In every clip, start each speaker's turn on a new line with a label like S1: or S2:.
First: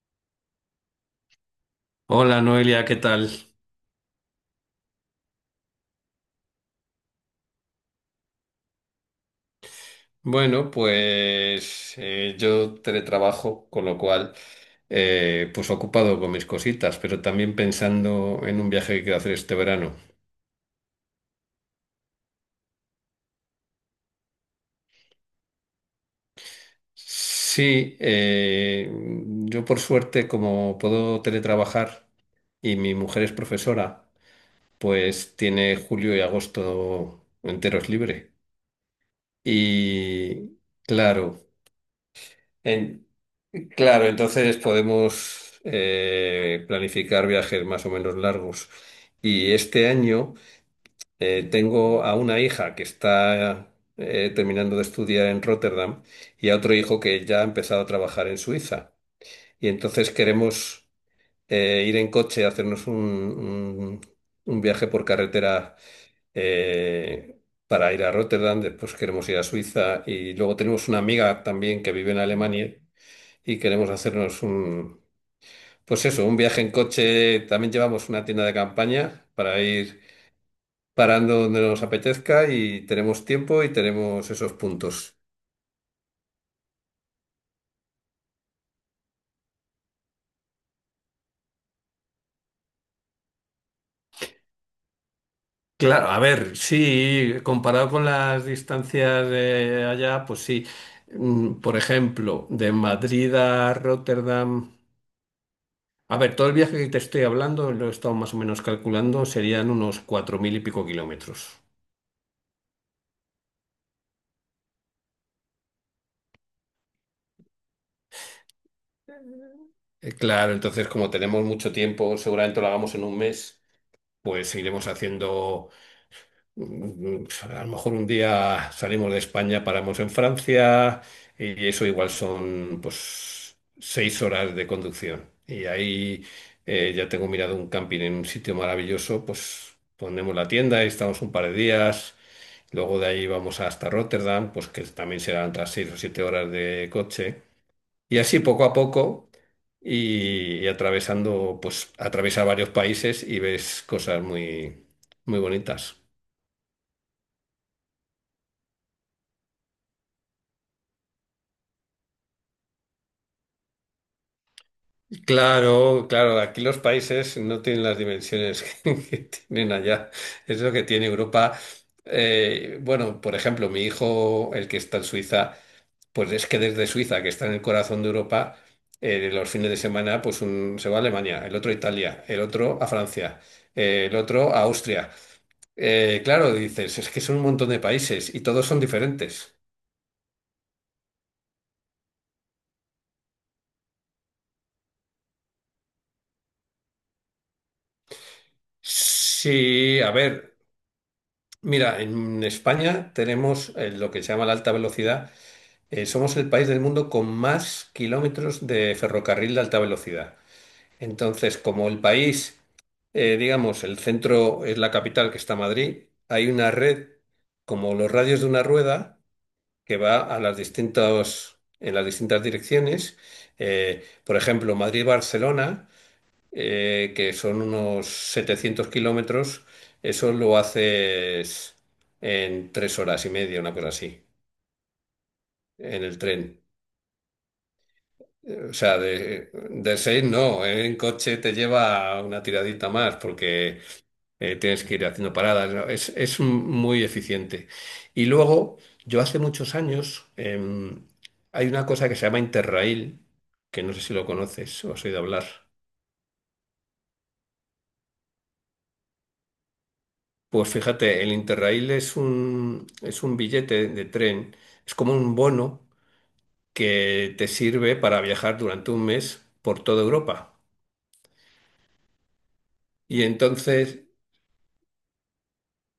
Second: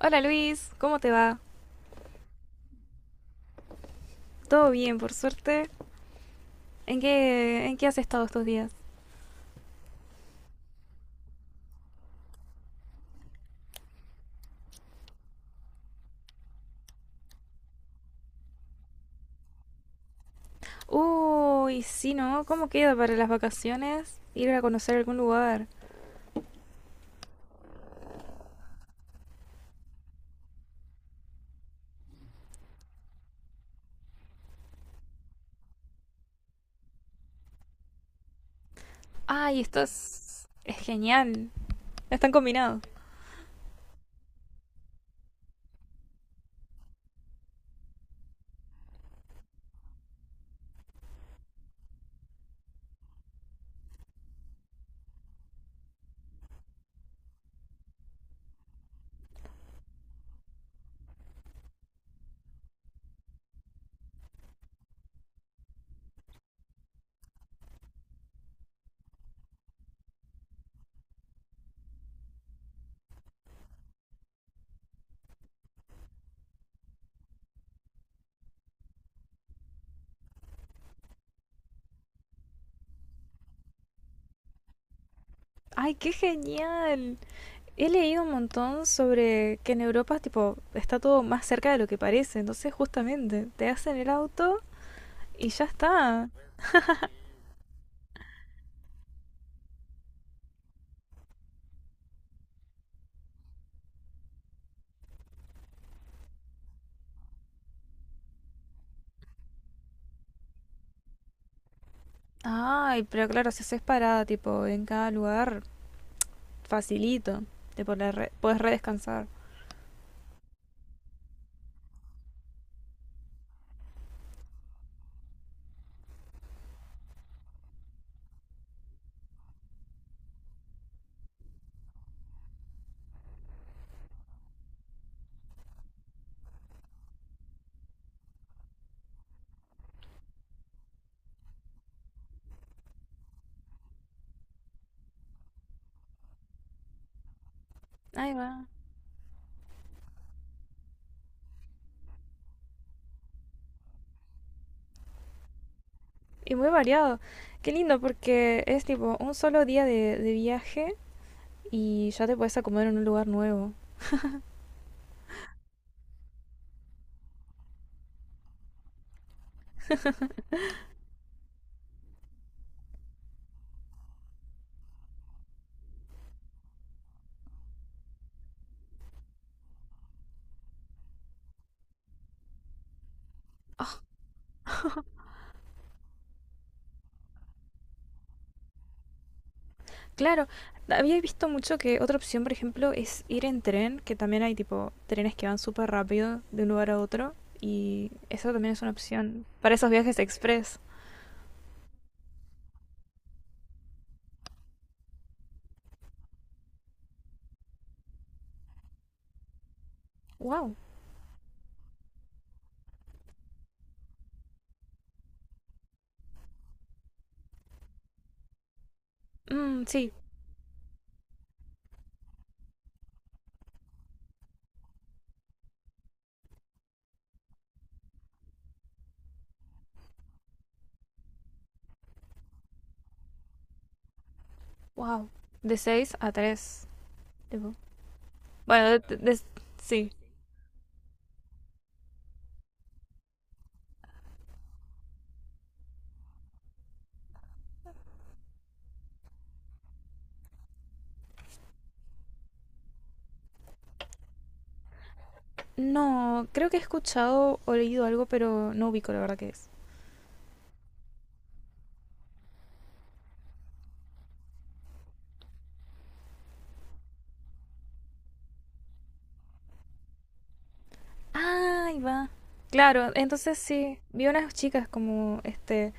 S1: Hola Luis, ¿cómo te va?
S2: Hola Noelia, ¿qué tal?
S1: Todo bien, por suerte. ¿En qué has estado estos días?
S2: Bueno, pues yo teletrabajo, con lo cual, pues ocupado con mis cositas, pero también pensando en un viaje que quiero hacer este verano.
S1: Uy, sí, ¿no? ¿Cómo queda para las vacaciones? Ir a conocer algún lugar.
S2: Sí, yo por suerte, como puedo teletrabajar y mi mujer es profesora, pues tiene julio y agosto enteros libre.
S1: Ay, esto es,
S2: Y
S1: es
S2: claro,
S1: genial. Están combinados.
S2: en- claro, entonces podemos planificar viajes más o menos largos. Y este año tengo a una hija que está terminando de estudiar en Rotterdam y a otro hijo que ya ha empezado a trabajar en Suiza. Y entonces queremos ir en coche, hacernos un viaje por carretera eh, para ir a Rotterdam, después queremos ir a Suiza y luego tenemos una amiga también que vive en Alemania y queremos hacernos pues eso, un viaje en coche, también llevamos una tienda de campaña para ir parando donde nos apetezca y tenemos tiempo y tenemos esos puntos.
S1: Ay, qué genial. He leído un montón sobre que en Europa, tipo, está todo más cerca de lo que parece. Entonces, justamente, te hacen el auto y ya
S2: Claro, a
S1: está.
S2: ver, sí, comparado con las distancias de allá, pues sí. Por ejemplo, de Madrid a Rotterdam. A ver, todo el viaje que te estoy hablando, lo he estado más o menos calculando, serían unos cuatro mil y pico kilómetros.
S1: Ay, pero claro, si haces parada, tipo, en cada lugar, facilito, te podés, puedes redescansar.
S2: Claro, entonces como tenemos mucho tiempo, seguramente lo hagamos en un mes. Pues seguiremos haciendo. Mm, A lo mejor un día salimos de España, paramos en Francia y eso igual son pues 6 horas de conducción. Y ahí ya tengo mirado un camping en un sitio maravilloso, pues ponemos la tienda y estamos un par de días. Luego de ahí vamos hasta Rotterdam, pues que también serán otras 6 o 7 horas de coche. Y
S1: Ahí
S2: así
S1: va.
S2: poco a poco y atravesando, pues atravesar varios países y ves cosas muy, muy bonitas.
S1: Y muy variado. Qué lindo porque es tipo un solo día de viaje y ya te puedes acomodar en un lugar nuevo.
S2: Claro, claro, aquí los países no tienen las dimensiones que tienen allá. Es lo que tiene Europa. Bueno, por ejemplo, mi hijo, el que está en Suiza, pues es que desde Suiza, que está en el corazón de Europa, los fines de semana, pues se va a Alemania, el otro a Italia, el otro a Francia, el otro a Austria. Claro, dices, es que son un montón de países y todos son diferentes.
S1: Claro, había visto mucho que otra opción, por ejemplo, es ir en tren, que también hay tipo trenes que van súper rápido de un lugar a otro y eso también es una opción para esos
S2: Sí, a
S1: viajes
S2: ver,
S1: express.
S2: mira, en España tenemos lo que se llama la alta velocidad. Somos el país del mundo con más kilómetros de ferrocarril de alta velocidad.
S1: Wow.
S2: Entonces, como el país, digamos, el centro es la capital que está Madrid, hay una red como los radios de una rueda
S1: Mm,
S2: que
S1: sí,
S2: va a las distintas, en las distintas direcciones. Por ejemplo, Madrid-Barcelona, que son unos 700 kilómetros, eso lo haces en 3 horas y media, una cosa así,
S1: wow. De
S2: en
S1: 6
S2: el
S1: a
S2: tren.
S1: 3.
S2: O
S1: Bueno,
S2: sea, de
S1: sí.
S2: seis no, ¿eh? En coche te lleva una tiradita más porque tienes que ir haciendo paradas, ¿no? Es muy eficiente. Y luego, yo hace muchos años, hay una cosa que se llama Interrail, que no sé si lo conoces o has oído hablar.
S1: No, creo que he escuchado o leído algo, pero no ubico la verdad que es.
S2: Pues fíjate, el Interrail es un billete de tren, es como un bono que te sirve para viajar durante un mes por toda Europa.
S1: Ah, ahí va. Claro,
S2: Y
S1: entonces sí,
S2: entonces,
S1: vi unas chicas como este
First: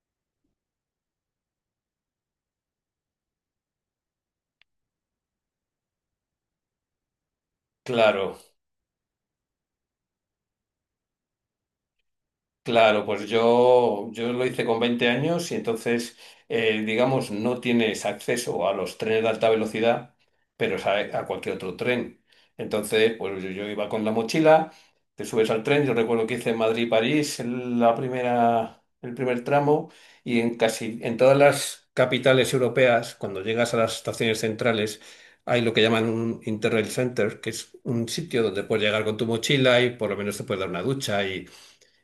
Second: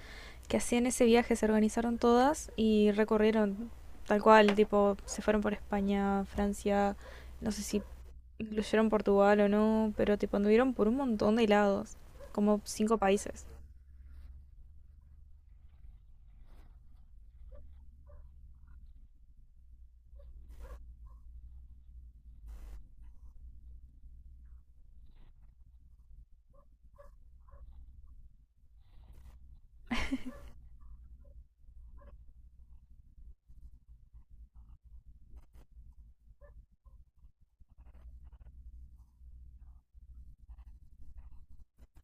S1: que hacían ese viaje, se organizaron todas y recorrieron tal cual, tipo, se fueron por España, Francia, no sé si
S2: claro.
S1: incluyeron Portugal o no, pero tipo anduvieron por un montón de lados, como cinco
S2: Claro, pues
S1: países.
S2: yo lo hice con 20 años y entonces, digamos, no tienes acceso a los trenes de alta velocidad, pero es a cualquier otro tren. Entonces, pues yo iba con la mochila, te subes al tren, yo recuerdo que hice Madrid-París el primer tramo y en casi en todas las capitales europeas, cuando llegas a las estaciones centrales, hay lo que llaman un Interrail Center, que es un sitio donde puedes llegar con tu mochila y por lo menos te puedes dar una ducha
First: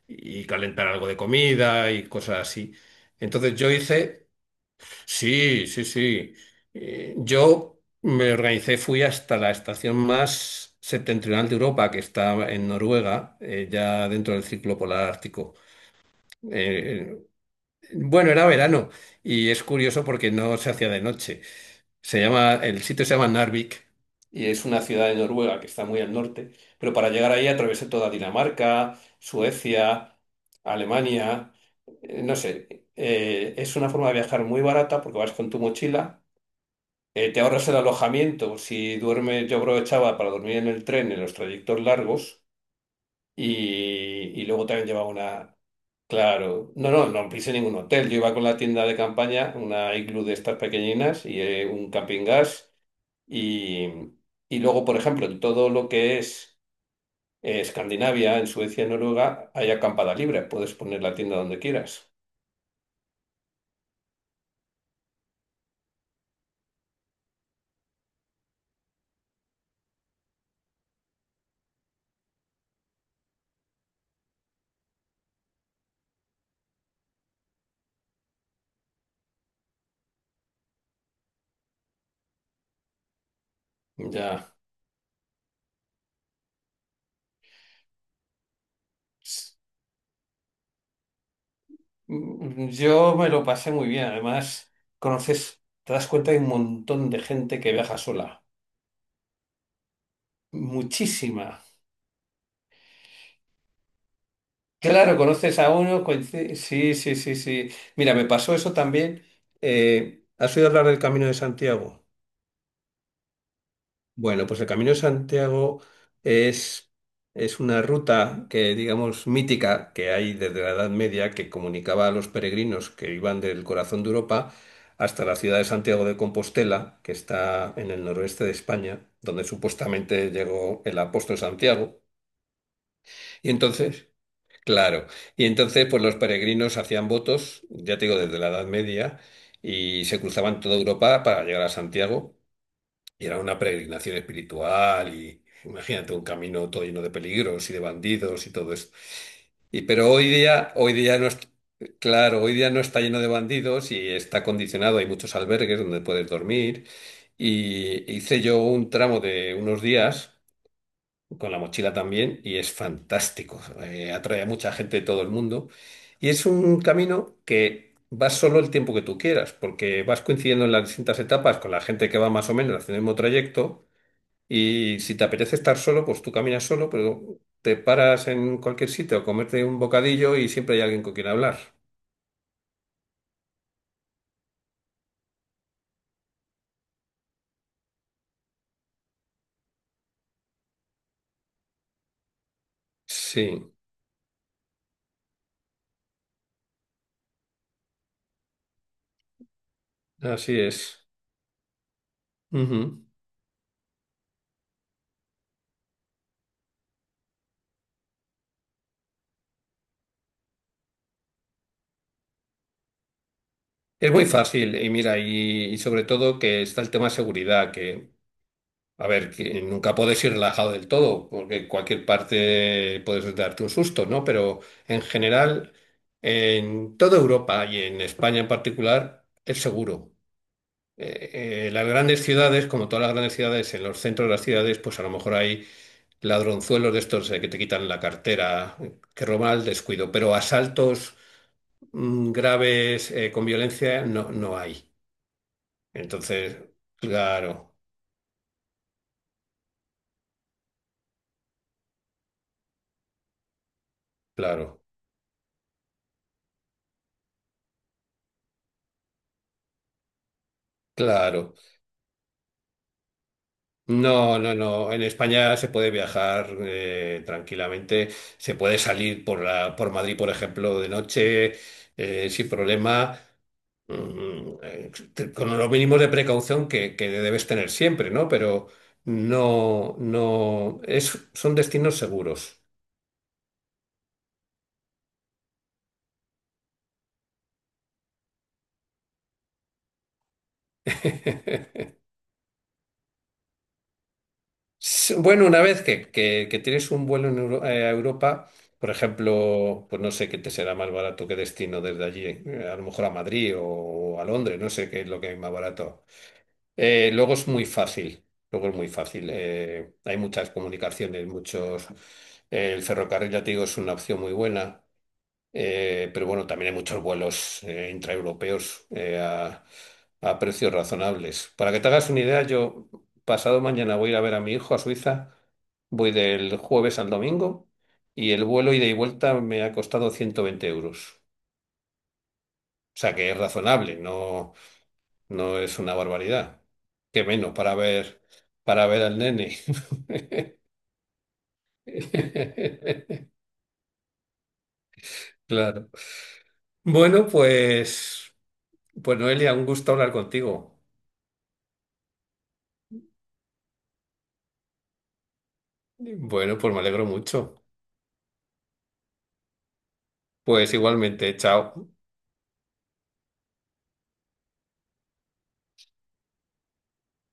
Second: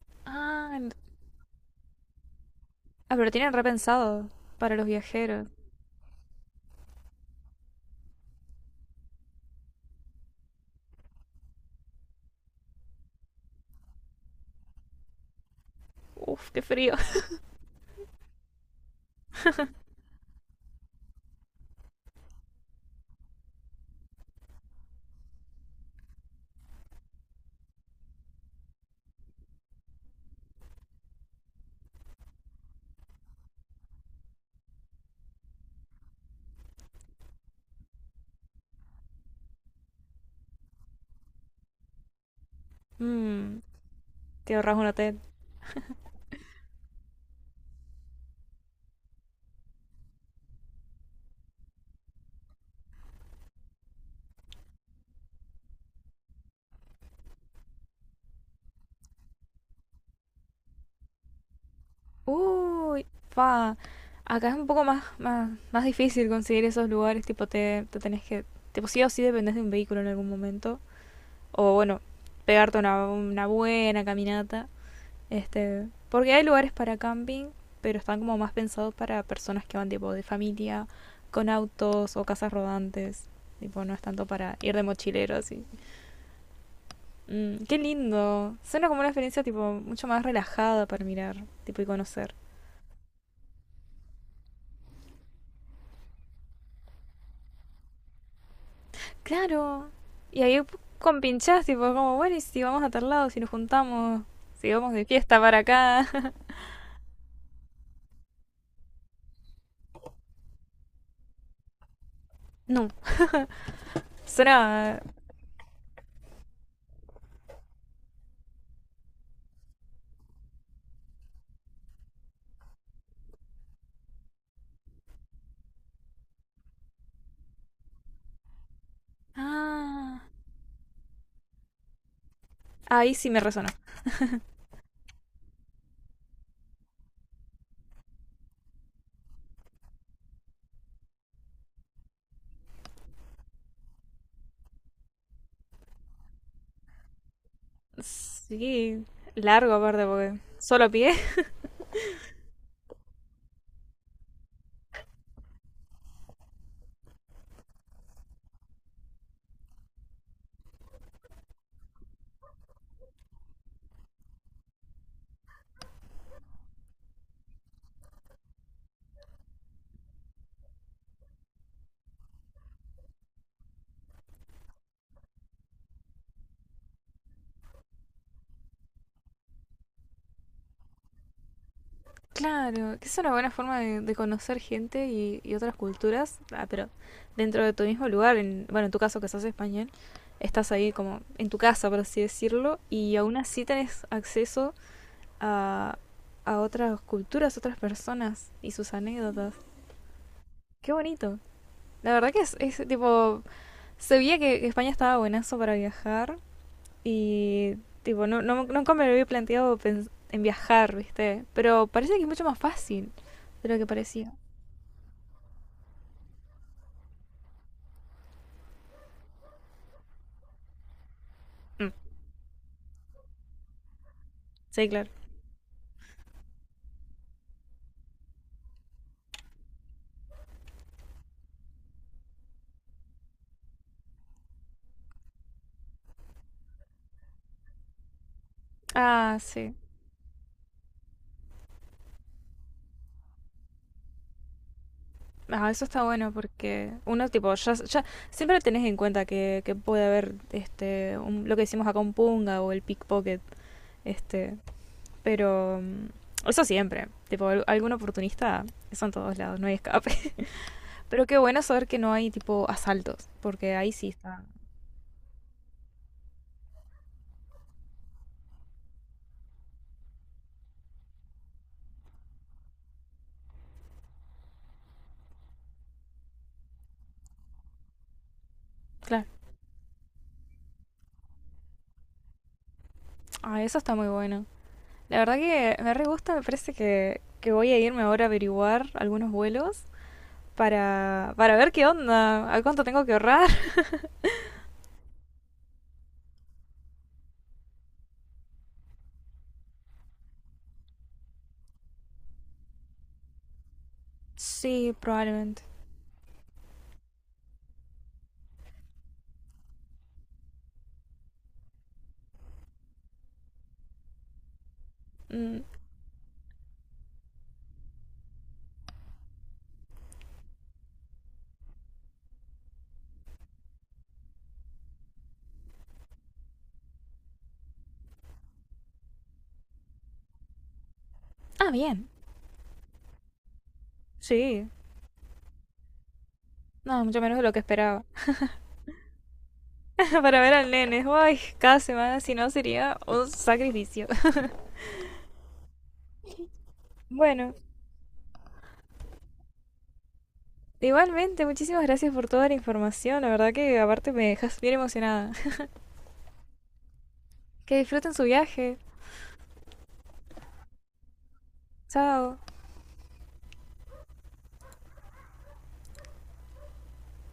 S2: y
S1: Ah,
S2: calentar
S1: en-
S2: algo de comida y cosas así.
S1: ah, pero tienen
S2: Entonces yo hice,
S1: repensado para los viajeros.
S2: sí, sí, sí. Yo me organicé, fui hasta la estación más septentrional de Europa, que está en Noruega, ya dentro del círculo polar ártico.
S1: Uf, qué frío.
S2: Eh, bueno, era verano y es curioso porque no se hacía de noche. Se llama, el sitio se llama Narvik y es una ciudad de Noruega que está muy al norte, pero para llegar ahí atravesé toda Dinamarca, Suecia, Alemania, no sé, es una forma de viajar muy barata porque vas con tu mochila, te ahorras el alojamiento, si duermes, yo aprovechaba para dormir en el tren en los trayectos largos
S1: Mm,
S2: y, y
S1: te
S2: luego
S1: ahorras un
S2: también llevaba
S1: hotel.
S2: una. Claro, no, no, no pise ningún hotel. Yo iba con la tienda de campaña, una iglú de estas pequeñinas y un camping gas y, y luego, por ejemplo, en todo lo que es Escandinavia, en Suecia, Noruega, hay acampada libre. Puedes poner la tienda donde quieras.
S1: Uy, pa. Acá es un poco más difícil conseguir esos lugares, tipo te tenés que, tipo sí o sí dependés de un vehículo en algún momento, o bueno, pegarte una buena caminata, este, porque hay lugares para camping, pero están como más pensados para personas que van tipo de familia, con autos o casas rodantes, tipo no es tanto
S2: Ya.
S1: para ir de mochilero así. Mm, qué lindo, suena como una experiencia tipo mucho más relajada para mirar, tipo y conocer.
S2: Yo me lo pasé muy bien. Además, conoces, te das cuenta que hay un montón de gente que viaja sola.
S1: Claro. Y ahí
S2: Muchísima.
S1: compinchás, tipo, como, bueno, y si vamos a tal lado, si nos juntamos, si vamos de
S2: Claro,
S1: fiesta para
S2: conoces a uno.
S1: acá.
S2: Sí, sí, sí, sí. Mira, me pasó eso también. ¿Has oído hablar del Camino de Santiago?
S1: No,
S2: Bueno, pues el Camino de
S1: suena.
S2: Santiago es, es una ruta que, digamos, mítica que hay desde la Edad Media que comunicaba a los peregrinos que iban del corazón de Europa hasta la ciudad de Santiago de Compostela, que está en el noroeste de España, donde
S1: Ah,
S2: supuestamente llegó el apóstol Santiago.
S1: ahí sí me
S2: Y
S1: resonó.
S2: entonces, claro, y entonces pues los peregrinos hacían votos, ya te digo, desde la Edad Media, y se cruzaban toda Europa para llegar a Santiago. Y era una peregrinación espiritual y imagínate un camino todo lleno de peligros y de bandidos y todo eso.
S1: Sí, largo
S2: Y
S1: aparte,
S2: pero
S1: porque solo a
S2: hoy
S1: pie.
S2: día no es, claro, hoy día no está lleno de bandidos y está condicionado, hay muchos albergues donde puedes dormir. Y hice yo un tramo de unos días con la mochila también y es fantástico. Atrae a mucha gente de todo el mundo. Y es un camino que vas solo el tiempo que tú quieras, porque vas coincidiendo en las distintas etapas con la gente que va más o menos haciendo el mismo trayecto. Y si te apetece estar solo, pues tú caminas solo, pero te paras en cualquier sitio a comerte un bocadillo y siempre hay alguien con quien hablar.
S1: Claro, que es una buena forma de conocer gente y otras culturas, ah, pero dentro de tu mismo lugar, en, bueno, en tu caso que estás español, estás ahí como en tu casa, por así decirlo, y aún así
S2: Sí,
S1: tenés acceso a, a otras culturas, otras personas y sus anécdotas.
S2: así
S1: Qué
S2: es.
S1: bonito. La verdad que es,
S2: Ujú.
S1: tipo, se veía que España estaba buenazo para viajar y tipo, no, no, nunca me lo había planteado en viajar, ¿viste? Pero parece que es mucho más fácil de lo que
S2: Es muy
S1: parecía.
S2: fácil y mira, y sobre todo que está el tema de seguridad, que, a ver, que nunca puedes ir relajado del todo, porque en
S1: Mm,
S2: cualquier parte puedes darte un susto, ¿no? Pero
S1: sí,
S2: en
S1: claro.
S2: general, en toda Europa y en España en particular, es seguro. Las grandes ciudades, como todas las grandes ciudades, en los centros de las ciudades, pues a lo mejor hay ladronzuelos de estos que te quitan la cartera, que
S1: Ah,
S2: roban al
S1: sí.
S2: descuido, pero asaltos graves con violencia no, no hay.
S1: Ah, eso está bueno
S2: Entonces,
S1: porque uno, tipo, ya,
S2: claro,
S1: ya siempre tenés en cuenta que puede haber este, un, lo que decimos acá un punga o el pickpocket, este,
S2: claro,
S1: pero mm, eso siempre. Tipo, algún oportunista, eso en todos lados, no hay escape. Pero qué
S2: claro.
S1: bueno saber que no hay tipo asaltos, porque ahí sí
S2: No,
S1: está.
S2: no, no. En España se puede viajar tranquilamente, se puede salir por la, por Madrid, por ejemplo, de noche sin problema. Con los mínimos de precaución que debes tener siempre, ¿no? Pero
S1: Claro.
S2: no, no, son destinos seguros.
S1: Ah, eso está muy bueno. La verdad que me re gusta, me parece que voy a irme ahora a averiguar algunos vuelos para ver qué onda, a cuánto tengo que ahorrar.
S2: Bueno, una vez que tienes un vuelo en a Europa, por ejemplo, pues no sé qué te será más barato que destino desde allí, a lo mejor a Madrid o, a Londres, no sé
S1: Sí,
S2: qué es lo que hay más
S1: probablemente.
S2: barato. Luego es muy fácil, luego es muy fácil. Hay muchas comunicaciones, muchos. El ferrocarril, ya te digo, es una opción muy buena.
S1: Mm.
S2: Pero bueno, también hay muchos vuelos intraeuropeos a precios razonables. Para que te hagas una idea, yo pasado mañana voy a ir a ver a mi hijo a Suiza, voy del jueves al domingo y el vuelo ida y vuelta me ha costado 120 euros.
S1: Ah, bien.
S2: O sea que es razonable, no,
S1: Sí.
S2: no es una barbaridad.
S1: No, mucho
S2: Qué
S1: menos de lo
S2: menos
S1: que esperaba.
S2: para ver al nene.
S1: Para ver al nene. Ay, cada semana si no sería un sacrificio.
S2: Claro. Bueno,
S1: Bueno,
S2: pues Noelia, un gusto hablar contigo.
S1: igualmente, muchísimas gracias por toda la información. La verdad que aparte me dejas bien emocionada.
S2: Bueno, pues me alegro mucho.
S1: Que disfruten su viaje.
S2: Pues igualmente, chao.
S1: Chao.